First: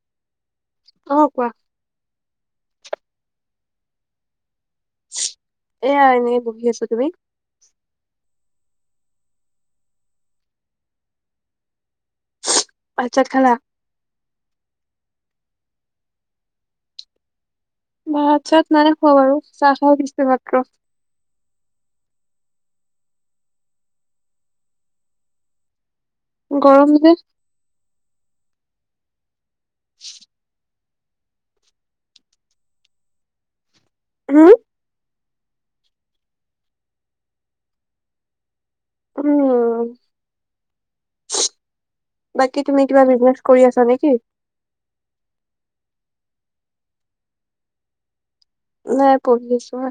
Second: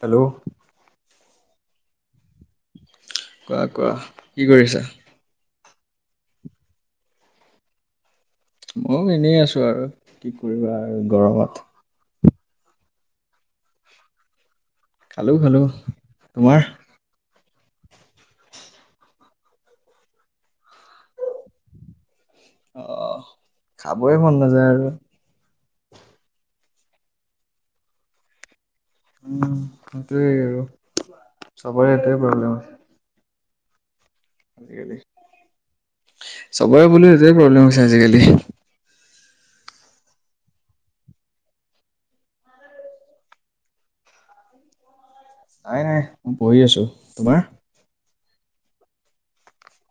Hello. অ' কোৱা? কোৱা কোৱা। কি কৰিছা? এয়া এনেই বহি আছোঁ। তুমি? ময়ো এনেই আছোঁ আৰু কি কৰিবা আৰু গৰমত। ভাত চাত খালা? খালো খালো। তোমাৰ? ভাত চাত নাই খোৱা বাৰু, চাহ খাই দিছোঁ মাত্ৰ। অ' খাবই মন নাযায় আৰু। গৰম যে। উম, সেইটোৱেই আৰু চবৰে এইটোৱে প্ৰব্লেম আছে। উ চবৰে বুলো এইটোৱেই প্ৰব্লেম হৈছে আজিকালি। উম। বাকী তুমি কিবা বিজনেচ কৰি আছা নেকি? নাই নাই, মই পঢ়ি আছোঁ। তোমাৰ? নাই, পঢ়ি আছোঁহে।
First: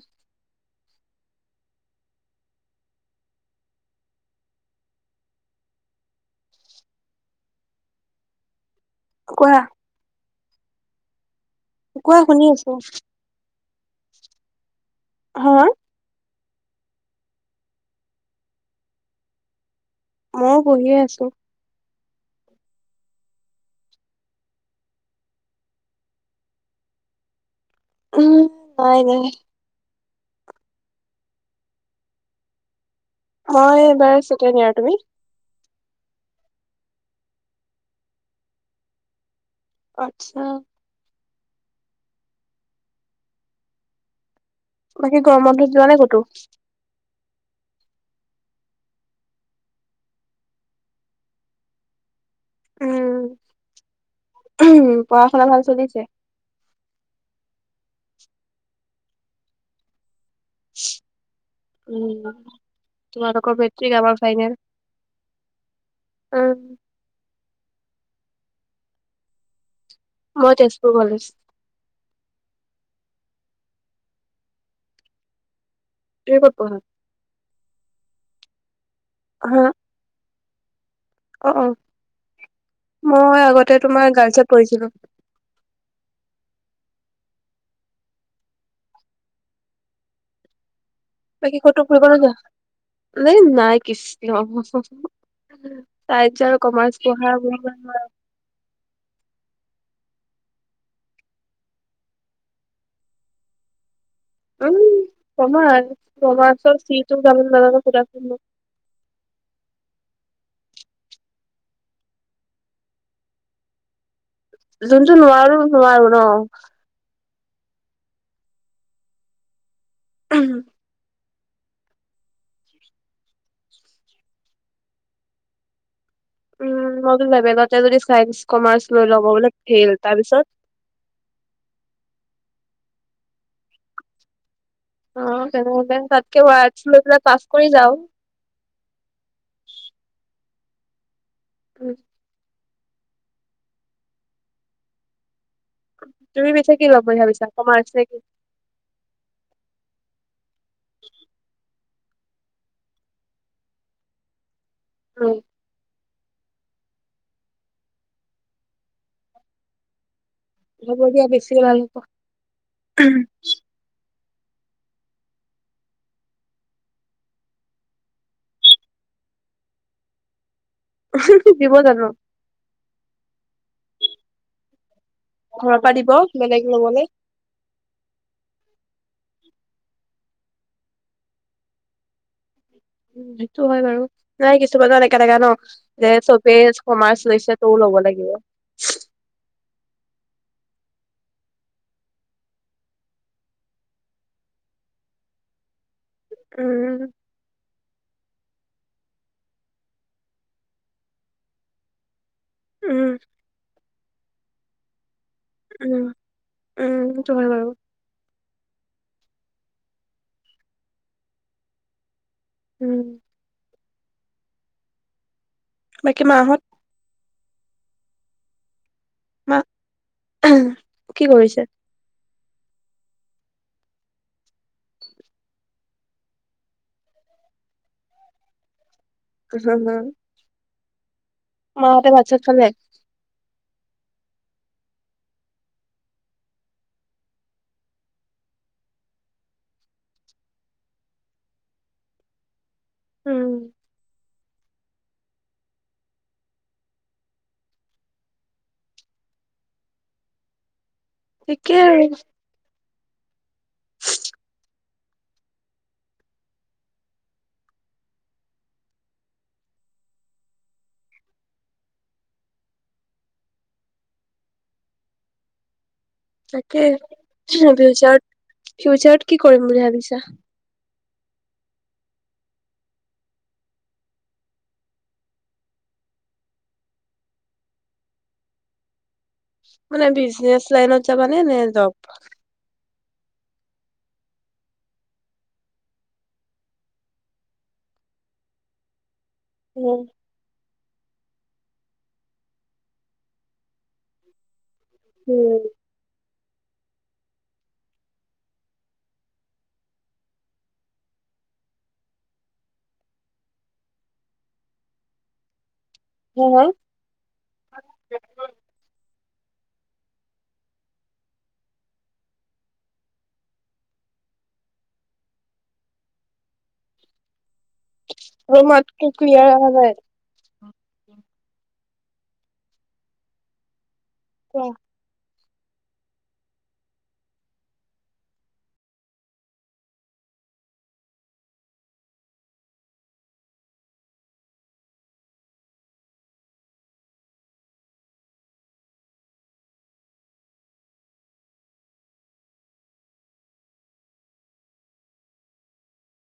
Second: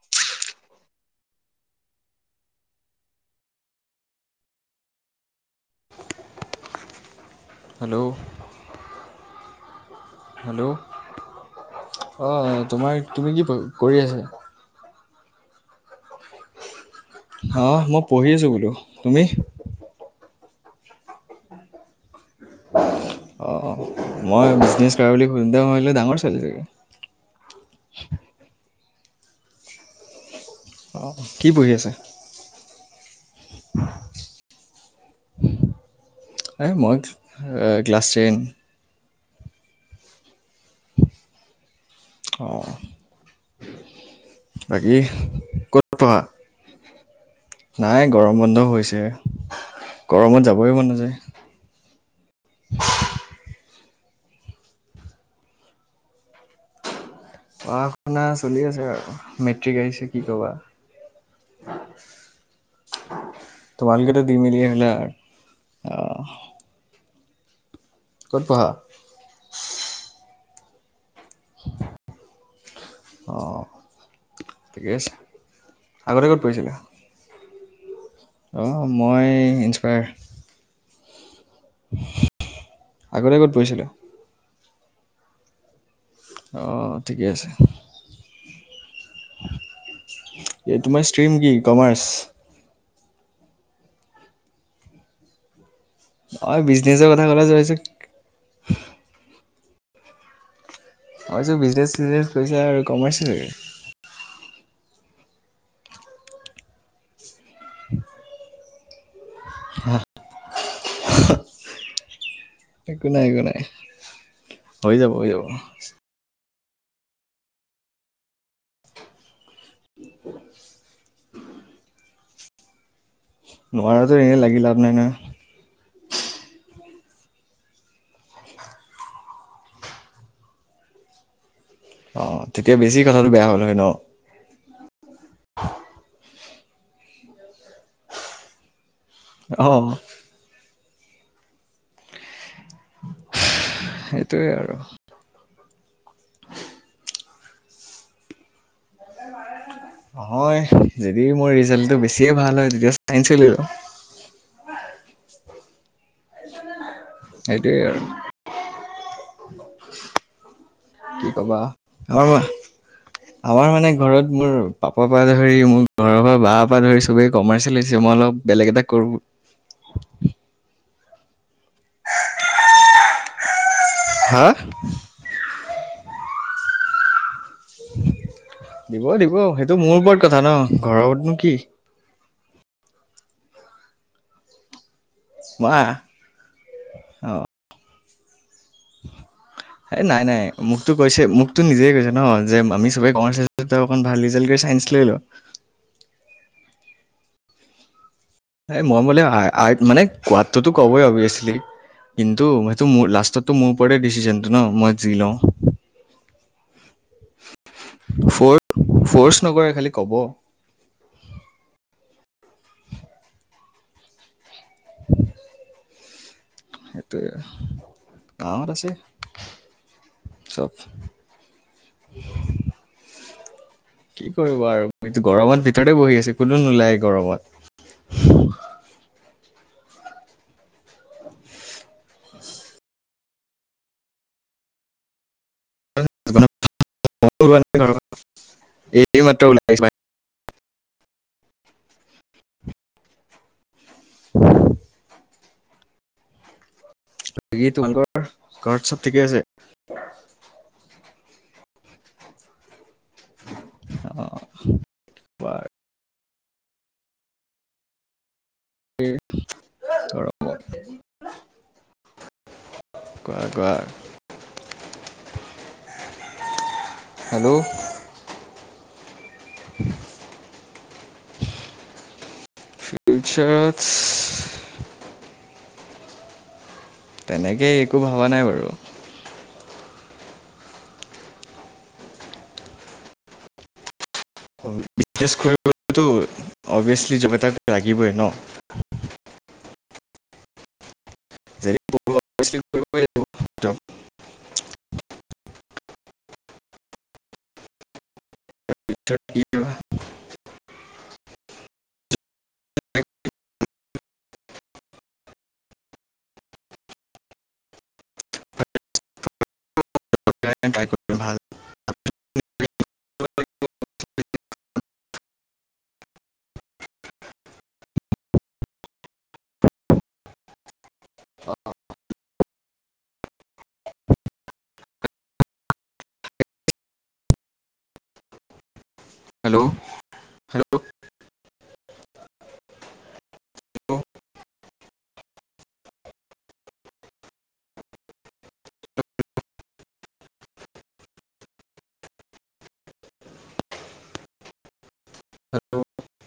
হেল্ল'। কোৱা? হেল্ল' কোৱা শুনি অ' আছো তোমাৰ তুমি কি কৰি আছা? হে? অ' মই পঢ়ি আছোঁ বোলো। তুমি? ময়ো পঢ়িয়ে আছোঁ। অ' মই বিজনেছ কৰা বুলি শুনোতে বুলে ডাঙৰ ছোৱালী চাগে। উম, হয় দে। অ' কি পঢ়ি আছে? মই এইবাৰ ছেকেণ্ড য়াৰ। তুমি? এই মই ক্লাছ টেন। আচ্ছা। অ'। বাকী গৰম বন্ধত যোৱা নাই ক'তো? নাই গৰম বন্ধ হৈছেহে। গৰমত যাবই মন নাযায়। উম, পঢ়া শুনা ভাল চলিছে? পঢ়া শুনা চলি আছে আৰু, মেট্ৰিক আহিছে কি ক'বা। উম, তোমালোকৰ মেট্ৰিক তোমালোকেতো আমাৰ দি মেলি ফাইনেল। আহিলা অঁ উম। ক'ত পঢ়া? মই তেজপুৰ কলেজ। [unintelligible] অ', ঠিকে আছে। আগতে তুমি ক'ত পঢ়িছিলা? পঢ়া অ', মই হা ইন্সপায়াৰ। অ', অ', মই ক'ত আগতে পঢ়িছিলা তোমাৰ গাৰ্লছত পঢ়িছিলোঁ। অ', ঠিকে আছে। এ তোমাৰ ষ্ট্ৰ্ৰীম কি? কমাৰ্চ। নাই নাই, কৃষ্ণ। চাইন্স অঁ আৰু কমাৰ্চ বিজনেছৰ কথা পঢ়া ক'লে যে মই ভাবিছোঁ নহয়। মইটো বিজনেছ চিজনেছ কৰিছা আৰু কমাৰ্চিয়েল চাগে। উম্, কমাৰ্চ। কমাৰ্চ চি তো জানোন নাজানোঁ সুধাছোন। হ। একো নাই, একো নাই। হৈ যাব যোনটো হৈ যাব নোৱাৰো, নোৱাৰো ন। উম [unintelligible] নোৱাৰাটো এনেই লাগি লাভ নাই নহয়। উম্, মই লেভেলতে যদি চাইন্স, কমাৰ্চ লৈ ল'ব বোলে ফেইল। তাৰ পিছত, অ', তেতিয়া বেছি কথাটো বেয়া হ'ল হয় ন। অ', তেনেহলে। তাতকে মই আৰ্টচ লৈ পেলাই পাছ কৰি যাওঁ। অ' উম্ সেইটোৱে আৰু। তুমি পিছে কি ল'ম বুলি ভাবিছাঁ, কমাৰ্চ নে কি? নহয়, যদি মোৰ ৰিজাল্টটো বেছিয়ে ভাল হয়, তেতিয়া চাইঞ্চে লৈ লম। উম্ [unintelligible] সেইটোৱেই আৰু। হ'ব দিয়া কি বেছি ক'বা, ওলাল আমাৰ আমাৰ মানে ঘৰত মোৰ পাপাৰ পৰা ধৰি, মোৰ ঘৰৰ পৰা বাৰ পৰা ধৰি চবেই কমাৰ্চে লৈছে, মই অলপ বেলেগ এটা কৰোঁ দিব জানোঁ? হা' ঘৰৰ পৰা দিব, বেলেগ লবলৈ। দিব দিব, সেইটো মোৰ ওপৰত কথা ন, ঘৰতনো কি। উম্, সেইটো হয় বাৰু, নাই কিছুমানে এনেকা এনেকা ন, মই যে চবেই কমাৰ্চ অ লৈছে টয়ো ল'ব লাগিব। এ নাই নাই, মোকতো কৈছে। মোকতো নিজে কৈছে ন, যে আমি সবে কমাৰ্চ লৈছোঁ। তই অকণ ভাল ৰিজাল্ট কৰি চাইঞ্চ লৈ ল। উম্ এই মই বোলে আ আৰ্ট মানে, কোৱাতটোতো ক'বৈ অবিয়েচলি। কিন্তু সেইটো, মোৰ উম, লাষ্টততো মোৰ ওপৰতে ডিচিশনটো ন, মই যি লওঁ। উম্, উম্, সেইটো হয় বাৰু। ফ'ৰ্চ, ফ'ৰ্চ নকৰে খালি ক'ব। উম্ [unintelligible] বাকী মা হঁত সেইটোৱে, মাহঁত আছে। মা চব কি কৰিছে? কি কৰিব আৰু, এইটো গৰমত ভিতৰতে বহি আছোঁ, কোনো নোলায় গৰমত। হা, হা মাহঁতে ভাত চাত খালে? এই মাত্ৰ ওলাই আহিছোঁ। ভাত কেইটা খাই। উম উম [unintelligible] কি তোমালোকৰ ঘৰত চব ঠিকে আছে? থিকে আৰু অ' বাৰু স [unintelligible] কোৱা কোৱা তাকে হেল্ল' ফিউচাৰত ফিউচাৰত কি কৰিম বুলি ভাবিছা? ফিউচাৰ তেনেকে একো ভবা নাই বাৰু। মানে বিজনেচ লাইনত যাবানে নে, নে জব? বিজনেছ কৰিবলেটো অবিয়েচলি যিপ এটা লাগিবই ন। উম [unintelligible] উম পছাঠ [unintelligible] হ হা [unintelligible] উ [unintelligible] [unintelligible] ৰ মাতকে কিয়া অহা নাই [unintelligible] অঁ অ [inaudible] হেল্ল' হেল্ল' হেল্ল'